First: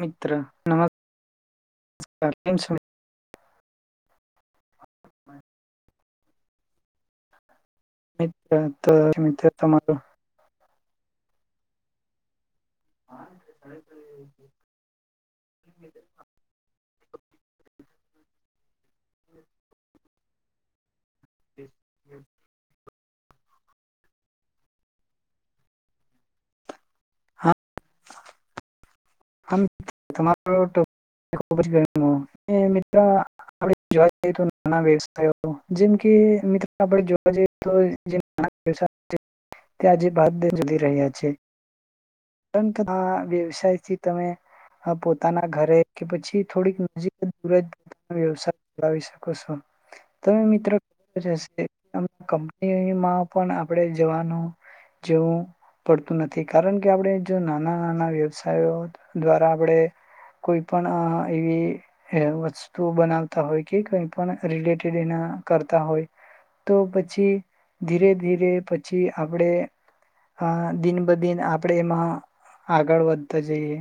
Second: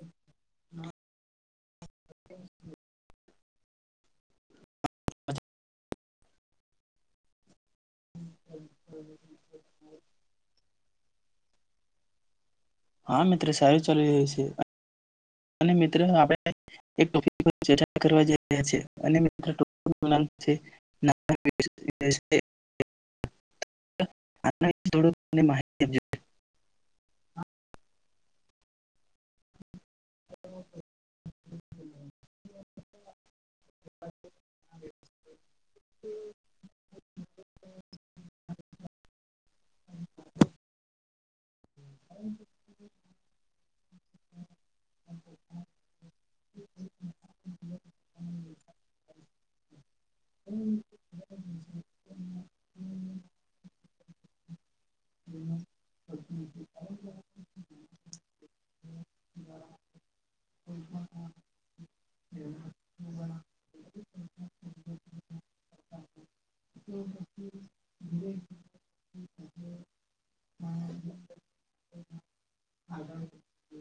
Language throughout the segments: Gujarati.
મિત્ર નમસ્કાર કેમ છો? [inaudible] [unintelligible] હા મિત્ર સારું ચાલી રહ્યું સે. અને મિત્ર આપણે [inaudible] [inaudible] [inaudible] થોડું માહિતી આપ [inaudible] હમ તમારો [inaudible] ખુબજ [inaudible] એ મિત્ત્રા આપણે જોવા જઈએ તો નાના વ્યવસાયો જેમ કે મિત્રો આપે જોવા જઈએ તો જે નાના વ્યવસાયો છે તે આજે બાદ [inaudible] છે. [inaudible] વ્યવસાય થી તમે આ પોતાના ઘરે કે પછી થોડીક નજીક દૂરે વ્યવસાય ચલાવી શકો છો. તમે મિત્ર રહેશે [unintelligible] આમ કંપની માં પણ આપણે કઈ જવાનું જવું પડતું નથી કારણ કે આપડે જો નાના નાના વ્યવસાયો દ્વારા આપણે કોઈ પણ અહ એવી હૈ વસ્તુ બનાવતા હોય કે કંઈ પણ રિલેટેડ એના કરતા હોય તો પછી ધીરે ધીરે પછી આપણે આ દિન બ દિન આપણે એમાં આગળ વધતા જઈએ.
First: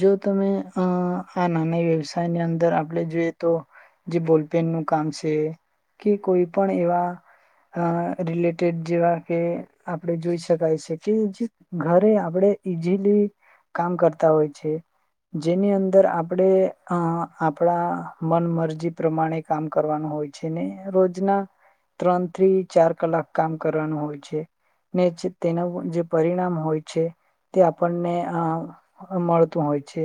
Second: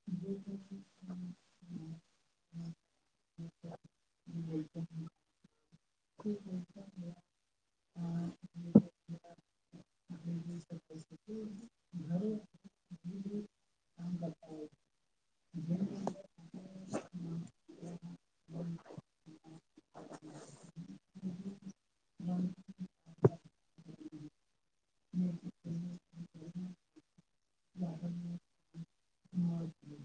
જો તમે અહ આ નાના વ્યવસાયની અંદર આપણે જે તો જે બોલપેન નું કામ સે કે કોઈ પણ એવા અહ રિલેટેડ જેવા કે આપ આપડે જોઈ શકાય છે કે જે ઘરે આપણેે ઈઝીલી કરતાં હોય છે જેની અંદર આપણે અ આપણા મન મરજી પ્રમાણે કામ કરવાનું હોય છે ને રોજના ત્રણ થી ચાર કલાક કામ કરવાનું હોય છે ને તેનું જે પરિણામ હોય છે તે આપણને અ મળતું હોય છે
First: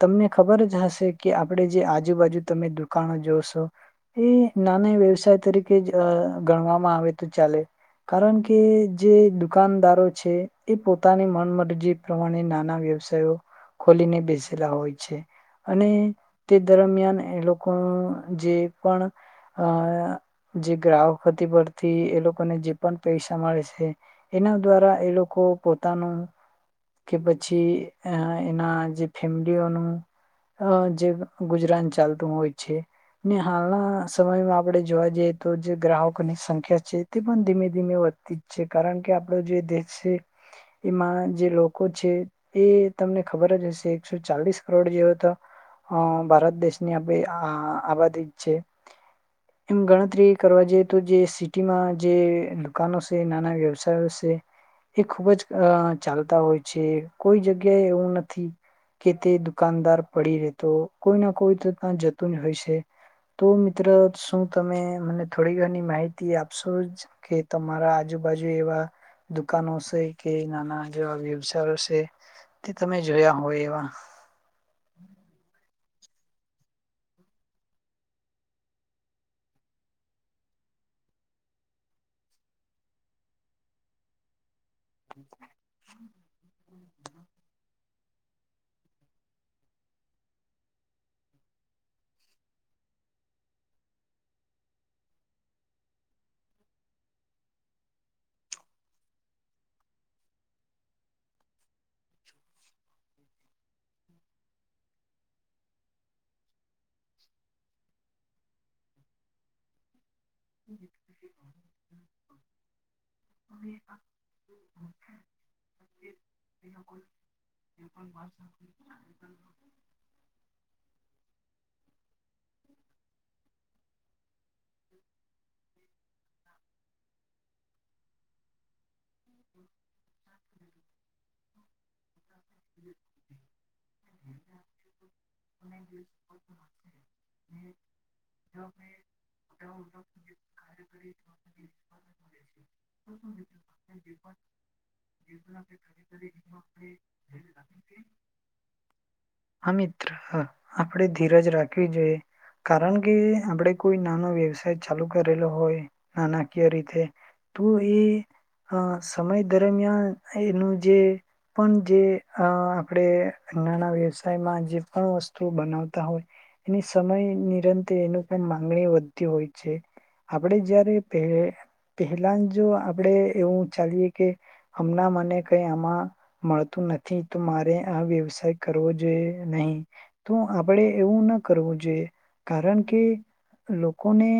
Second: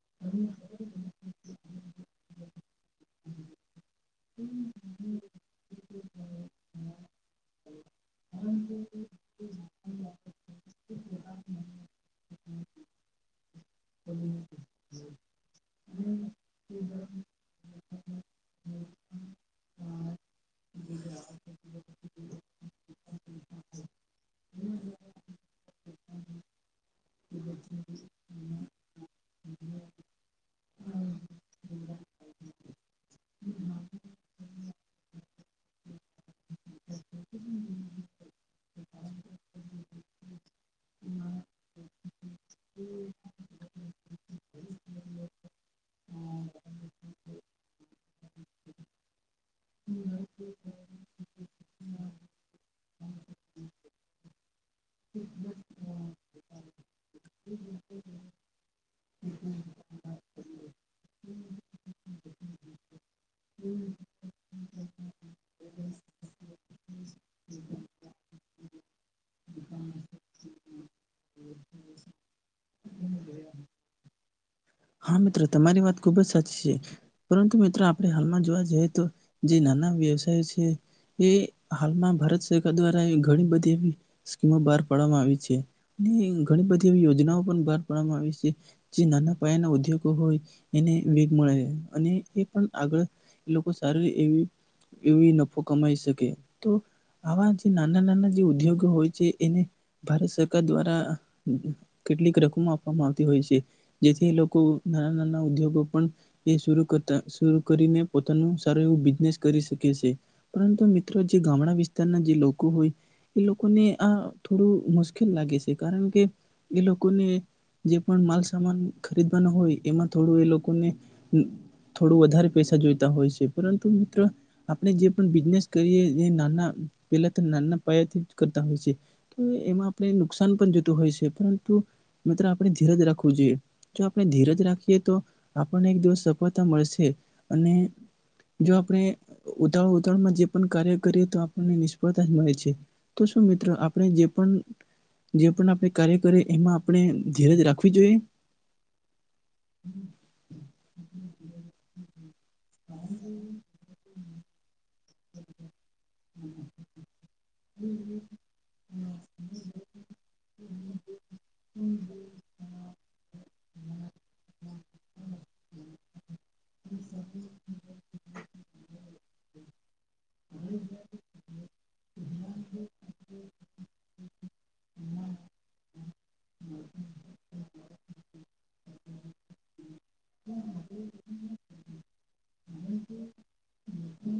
તમને ખબર જ હશે કે આપણે જે આજુબાજુ તમે દુકાનો જોશો એ નાના વ્યવસાય તરીકે જ અ ગણવામાં આવે તો ચાલે. કારણ કે જે દુકાનદારો છે એ પોતાને મરજી પ્રમાણે ના વ્યવ ખોલીને બેસેલા હોય છે અને તે દરમિયાન એ લોકો જે પણ જે ગ્રાહકતી પરથી એ લોકોને જે પણ પૈસા મળે છે એના દ્વારા એ લોકો પોતાનું પછી એના જે ફેમિલીઓનું જે ગુજરાન ચાલતું હોય છે ને હાલના સમયમાં આપણે જોવા જઈએ તો જે ગ્રાહકોની સંખ્યા છે તે પણ ધીમે ધીમે વધતી જ છે કારણ કે આપડો જે દેશ છે એમાં જે લોકો છે એ તમને ખબર જ હશે એકસો ચાલીસ કરોડ જેવ તો ભારત દેશની આપે આબાદી છે એમ ગણતરી કરવા જઈએ તો જે સિટીમાં જે દુકનો છે નાના વ્યવસાયો છે એ ખૂબ જ અ ચાલતા હોય છે કોઈ જગ્યાએ એવું નથી કે તે દુકાનદાર પડી રતો કોઈ ના કોઈ તો ત્યાં જતું જ હોય છે તો મિત્ર શ તમે મને થોડી ઘની માહિતી આપશો જ કે તમારા આજુબાજુ એવા દુકાનો છે કે નાના જેવા વ્યવસાયો છે તે તમે જોયા હોય એવા હા મિત્રો તમારી વાત ખુબ જ સાચી છે પરંતુ મિત્રો આપણે હાલમાં જોવા જઈએ તો જે નાના વ્યવસાય છે એ હાલમાં ભારત સરકાર દ્વારા ઘણી બધી એવી સ્કીમો બહાર પાડવામાં આવી છે અને ઘણી બધી એવી યોજનાઓ પણ આવે છે જે નાના યા ના ઉદ્યોગો હોય એને વેગ મળે અને એ પણ આગળ લોકો સારી એવી એવી નફો કમાઈ શકે તો આવા જે નાના નાના જે ઉદ્યોગો હોય છે એને ભારત સરકાર દ્વારા કેટલીક રકમો આપવામાં આવતી હોય છે જેથી લોકો નાના નાના ઉદ્યોગો પણ એ કરતા શ કરીને પોતાનું સારું એવું બિઝનેસ કરી શકે છે પરંતુ મિત્રો જે ગામડા વિસ્તારના જે લોકો હોય એ લોકોને આ થોડું મુશ્કેલ લાગે છે કારણ કે એ લોકોને જે પણ માલસામાન હોય એમાં થોડું એ લોકોને થોડું વધારે પૈસા જોઈતા હોય છે પરંતુ મિત્રો આપણે જે પણ બિઝનેસ કરીએ એ નાના પેલા નાના પ્રયત્ન કરતા હોય છે તો એમાં આપણે નુકસાન પણ જોતું હોય છે પરંતુ મિતત્ર આપણે ધીરજ રાખવું જોઈએ આપણે ધીરજ રાખીએ તો આપણને એક દિવસ સફળતા મળશે અને જો આપણે ઉતાળ ઉતળમાં જે પણ કાર્ય કરીએ તો આપણને નિષ્ફળતા જ મળે છે તો શું મિત્રો આપણે જે પણ આપણે કાર્ય કરે એમાં આપણે ધીરજ રાખવી જોઈએ હા મિત્ર આપડે ધીરજ રાખવી જોઈએ કારણ કે આપડે કોઈ નાનો વ્યવસાય ચાલુ કરેલો હોય નાણાકીય રીતે તો એ સમય દરમિયાન એનું જે પણ જે અ આપણે નાના વ્યવસાયમાં જે પણ વસ્તુ બનાવતા હોય એની સમય નિરંતર એનું પણ માંગણી વધતી હોય છે. આપણે જયારે પેહ પહેલા જો આપણેે એવું ચાલીએ કે હમણાં મને કઈ આમાં મળતું નથી તો મારે આ વ્યવસાય કરવો જોઈ નહી. તો આપણેે એવું ન કરવું જોયે. કારણ કે લોકોને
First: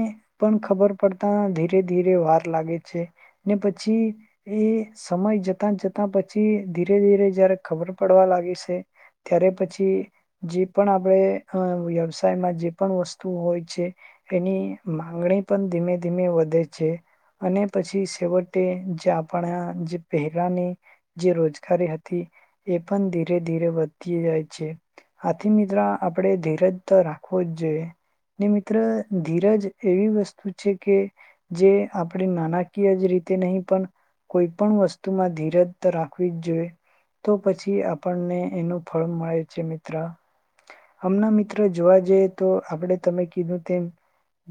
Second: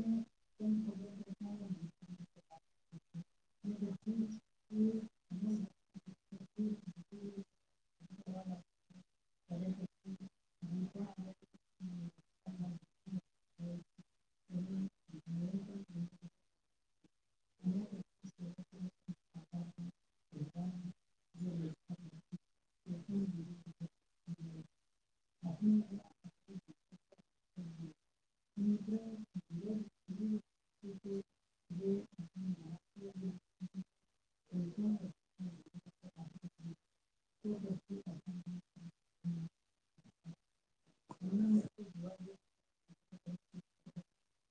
પણ ખબર પડતા ધીરે ધીરે વાર લાગે છે. ને પછી ઇ સમય જ જતા જતા પછી ધીરે ધીરે જયારે ખબર પડવા લાગી છે ત્યારે પછી જે પણ આપણે અ વ્યવસાયમાં જે પણ વસ્તુ હોય છે એની માંગણી પણ ધીમે ધીમે વધે છે અને પછી છેવટે જે આ પન જે પેહલાની જે રોજગારી હતી એ પણ ધીરે ધીરે વધતી જાય છે. આથી મિત્ર આપણે ધીરજ તો રાખવો જ જોઈએ ને મિત્ર ધીરજ એવી વસ્તુ છે કે જે આપણે નાણાકીય જ રીતે નહી પણ કોઈ પણ વસ્તુમાં ધીરજ ત રાખવી જ જોઈએ. તો પછી આપણને એનું ફળ મળે છે મિત્ર હમણાં મિત્ર જોવા જઈએ તો આપણે તમે કીધું તેમ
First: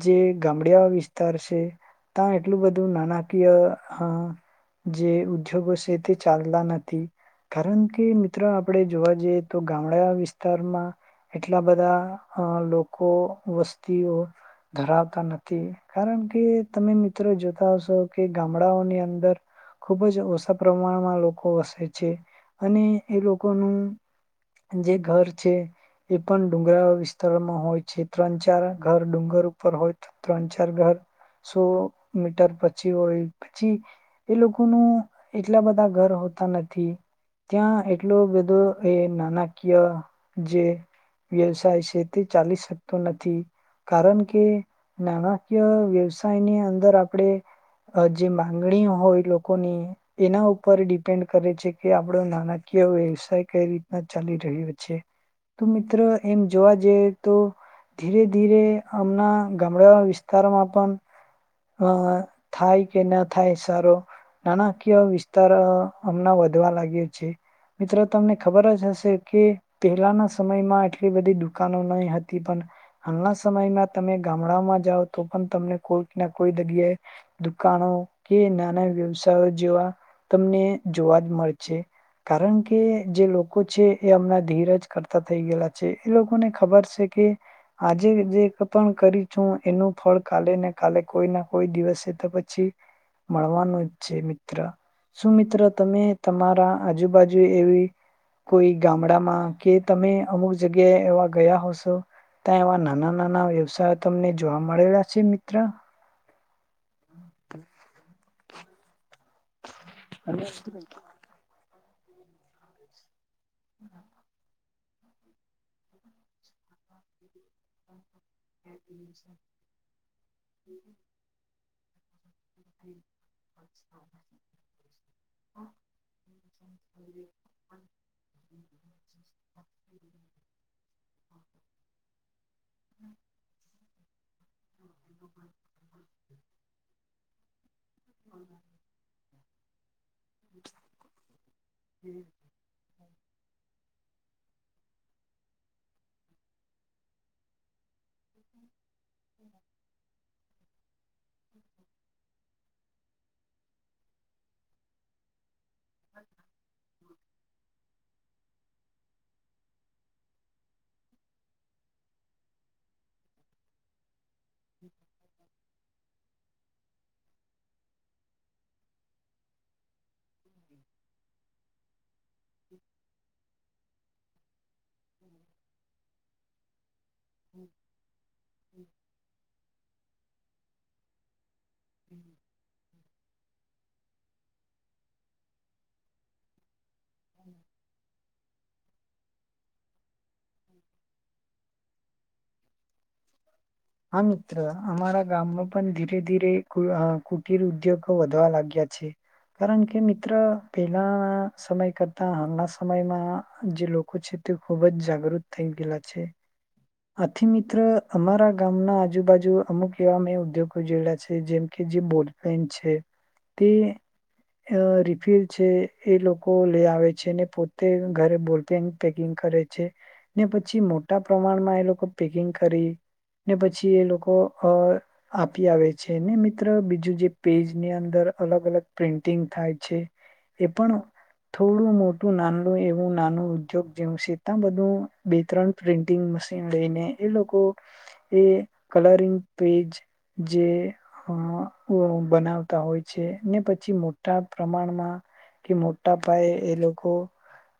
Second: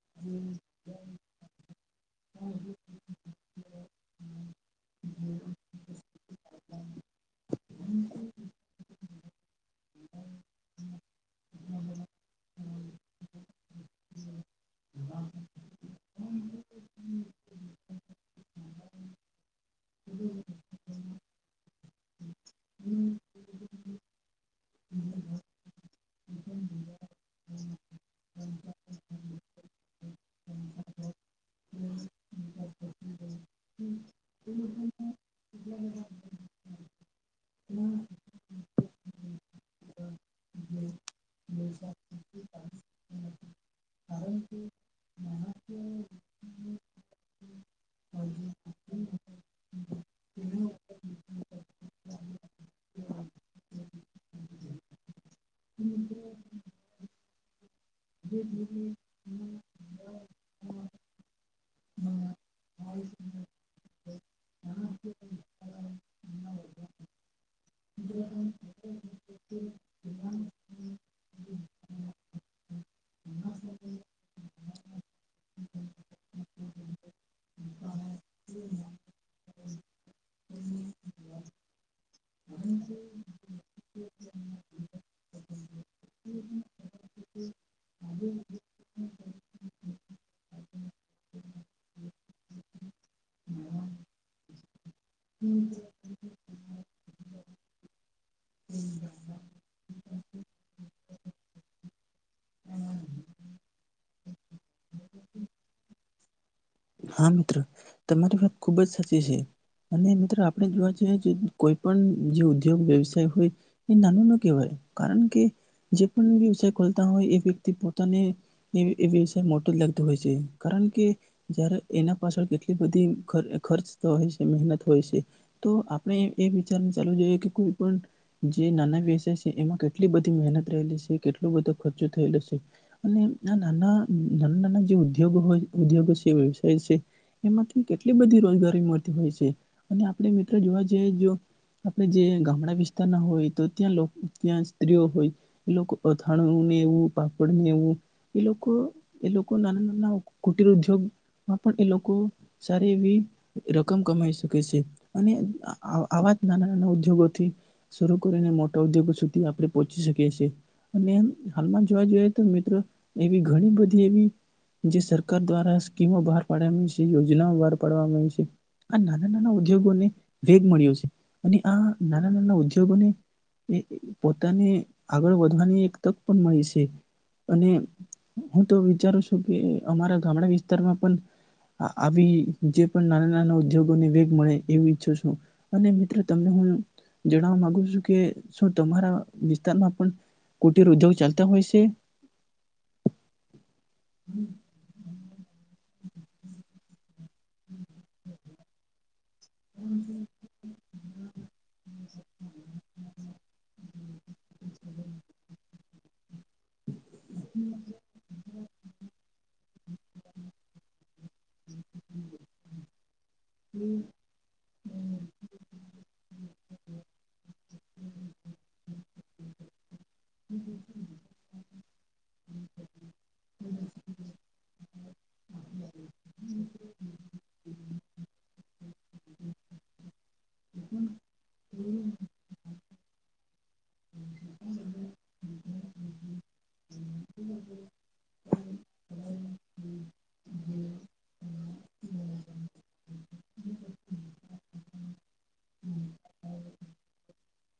જે ગામડયા વિસ્તાર છે ત્યાં એટલું બધું નાણાકીય હ જે ઉદ્યોગો છે તે ચાલલા નથી. કારણ કે મિત્રો આપણે જોવા જઈએ તો ગામડા વિસ્તારમાં એટલા બધા અ લોકો વસ્તીઓ ધરાવતા નથી. કારણ કે તમે મિત્રો જોતા હશો કે ગામડાઓની અંદર ખૂબ જ ઓછા પ્રમાણમાં લોકો વસે છે. અને એ લોકોનું જે ઘર છે એ પણ ડુંગરારો વિસ્તારમાં હોય છે ત્રણ ચાર ઘર ડુંગર ઉપર હોય તો ત્રણ ચાર ઘર સો મીટર પછી હોય. પછી એ લોકોનું એટલા બધા ઘર હોતા નથી. ત્યાં એટલુ બધુ એ નાણાકીય જે વ્યવસાય છે તેથી ચાલીસ શકતો નથી. કારણ કે નાના વ્ય વ્યવસાયની અંદર આપણેે અ જે માંગણી હોય લોકોની એના ઉપર ડિપેન્ડ કરે છે કે આપડો નાણાકીય વ્યવસાય કઈ રીતના ચાલી રહ્યો છે. તો મિત્ર એમ જોવા જઈ તો ધીરે ધીરે અમના ગામડા વિસ્તારમાં પણ અ થાય કે ના થાય સારો નાણાકીય વિસ્તાર હમણાં વધવા લાગ્યો છે. મિત્રો તમને ખબર જ હશે કે પહેલાના સમયમાં એટલી બધી દુકાનો નહી હતી પણ હાલના સમયમાં તમે ગામડામાં જાઓ તો પણ તમને કોઈક ન કોઈ જગ્યાએ દુકાનો કે નાના વ્યવસાય જેવા તમને જોવા જ મળ છે કારણ કે કે જે લોકો છે એ હમણાં ધીરજ કરતા થઈ ગયેલા છે. એ લોકોને ખબર છે કે આજે જે પણ કરી છું એનું ફળ કાલે ને કાલે કોઈ ના કોઈ દિવસે તો પછી મળવાનું. છે મિત્ર સુ મિત્ર તમે તમારા આજુબાજુ એવી કોઈ ગામડામાં કે તમે અમુક જગ્યાએ એવા ગયા હોશો ત્યાં એવા નાના નાના વ્યવસાય તમને જોવા મળેલા છે મિત્ર. હા મિત્રો તમારી વાત ખૂબ જ સ [inaudible] અને મિત્રો આપણે જોવા જઈએ છે કોઈ પણ જે ઉદ્યોગ વ્યવસાય હોય. એ નાનું નો કેવાય. કારણ કે, જે પણ વિષાય ખોલતા હોય, એ વ્યક્તિ પોતે ને એષ મોટું જ લગતું હોય છે. કારણ કે, જ્યારે, એના પાછળ કેટલી બધી ખર્ચ હોય છે. મહેનત હોય છે, તો આપણે એ વિચાર ચાલવું જોઈએ. કે કોઈ પણ જે નાના વ્યવસાય છે. એમાં કેટલી બધી મહેનત રહેલી છે. એ કેટલું બધો ખર્ચું થઈ જશે. અને ના નાના ન ના જે ઉદ્યોગ હોય, ઉદ્યોગ સ વ થ છે. એમાં, કેટલી બધી રોજગારી મળતી હોય છે. અને આપડે મિત્રો જોવા જઈએ, આપણે જે ગામડા વિ ના હોય, તો ત્યાં ત્યાં સ્ત્રીઓ હોય, એ લોકો અથાણું ને એવું પાપડને એવું એ લોકો લોકોના લોકો નાનુટ ધ્રૂ ઉદ્યોગ માં પણ એ લોકો સારી એવી રકમ કમાઈ શકે છે. અને આવા જ નાના નાના ઉદ્યોગોથી શ કરીને મોટા ઉદ્યોગો સુધી આપણે પહોચી શકીએ છીએ. અને હાલમાં જોવા જોઈએ, તો મિત્રો એવી ઘણી બધી એવી, જે સરકાર દ્વારા, બહાર પાડ છે. યોજના બહાર પાડવામાં આવી છે. આ નાના નાના ઉદ્યોગોને વેગ મળ્યો છે. અને આ નાના નાના ઉદ્યોગોને એ પોતાને આગળ વધવાની એક તક પણ મળી છે. અને હું તો વિચારું છું, કે અમારા અમણા બી તમાં પણ આવી જે પણ ના ઉદ્યોગોને વેગ મળે એવું ઈચ્છો છું. મિત્રો તને હું, જણાવવા માગુ છું, કે શું તમારા વિસ્તારમાં પણ કુટીર ઉદ્યોગ ચાલતા હોય છે. હા મિત્ર અમારા ગામમાં પણ ધીરે ધીરે ખુલ અ કુટિર ઉદ્યોગો વધવા લાગ્યા છે. કારણ કે, મિત્ર પહેલાના સમય કરતા હાલના સમયમાં જે લોકો છે, તે ખૂબ જ જાગૃત થઈ ગયેલા છે. આથી મિત્ર અમારા ગામના આજુબાજુ અમુક એવા મેં ઉદ્યોગ જોઈલા છે. જેમ કે જે બોલપેન છે. તે રિફિલ છે. એ લોકો લઈ આવે છે. ને પો તે ઘરે બોલપેન પેકિંગ કરે છે. ને પછી મોટા પ્રમાણમાં એ લોકો પેકિંગ કરી ને પછી એ લોકો અ આપી આવે. છે ને મિત્રો બીજું જે પેજ ની અંદર અલગ અલગ પ્રિન્ટિંગ થાય છે. એ પણ થોડું મોટું ના એવું નાનું ઉદ્યોગ જેવું છે. ત બધું બે ત્રણ પ્રિન્ટિંગ મ લઈને તેને એ લોકો એ કલરિંગ પેજ જે હા હું બનાવતા હોય છે. ને પછી મોટા પ્રમાણમાં કે મોટા પાયે એ લોકો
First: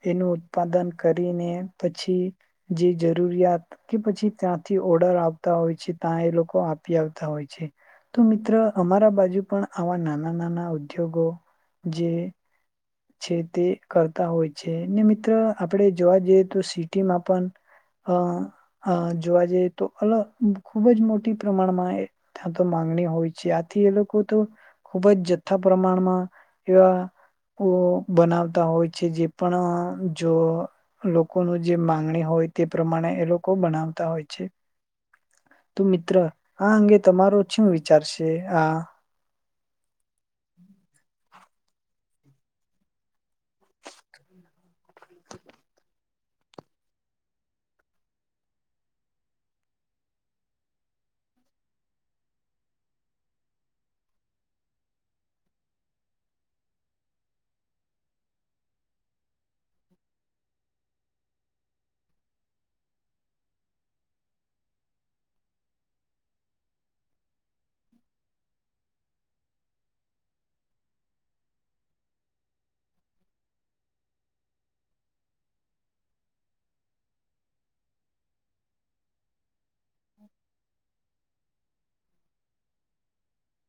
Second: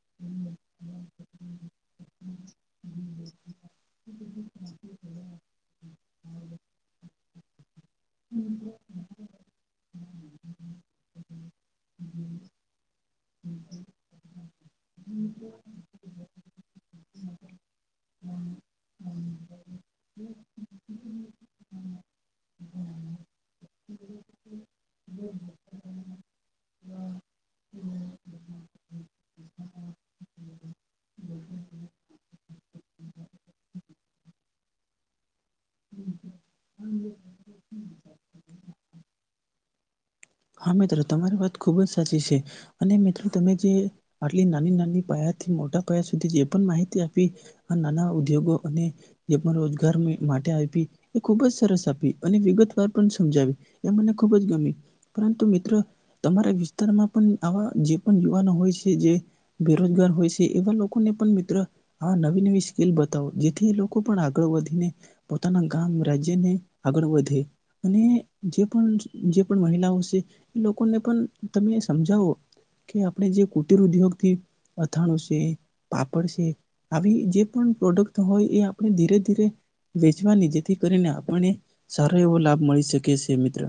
એનું ઉત્પાદન કરીને પછી જે જરૂરિયાત કે પછી ત્યાંથી ઓર્ડર આવતા હોય છે. તા એ લોકો આપી આવતા હોય છે. તો મિત્ર અમારા બાજુ પણ આવા નાના નાના ઉદ્યોગો જે છે તે કરતા હોય છે. ને મિત્ર આપણે જોવા જઈએ તો સિટીમાં પણ અ અ જોવા જઈએ તો અલગ ખૂબ જ મોટી પ્રમાણમાં એ ત્યાં તો માંગણી હોય છે. આથી એ લોકો તો ખૂબ જ જથ્થા પ્રમાણમાં એવા ઓ બનાવતા હોય છે, જે પણ અહ જો લોકોનું જે માંગણી હોય તે પ્રમાણે એ લોકો બનાવતા હોય છે. તો મિત્ર હા અંગે તમારો છું વિ ચાર સે આ હા મિત્ર તમારી વાત ખુબ જ સાચી છે. અને મિત્રો તમે જે આટલી નાની નાની પાયાથી મોટા પાયા સુધી જે પણ માહિતી આપી, નાના ઉદ્યોગો અને જે પણ રોજગાર મિ માટે આપી એ ખુબ જ સરસ આપી અને વિગતવાર પણ સમજાવી એ મને ખૂબ જ ગમી. એમ તો મિત્ર તમારા વિસ્તારમાં પણ આવા જે પણ યુવાનો હોય છે, જે બેરોજગાર હોય છે, એવા લોકોને પણ મિત્ર આ નવી નવી સ્કીલ બતાવો જેથી ઈ લોકો પણ આગળ વધે ને પોતાના ગામ રાજ્યને આગળ વધે. અને જે પણ જે પણ મહિલાઓ છ છે એ લોકોને પણ તમે સમજાવો કે આપણે જે કુટિર ઉદ્યોગથી અથાણું છે, પાપડ છે, આવી જે પણ પ્રોડક્ટ હોય એ આપણે ધીરે ધીરે વેચવાની જેથી કરીને આપણને સારો એવો લાભ મળી શકે છે મિત્ર.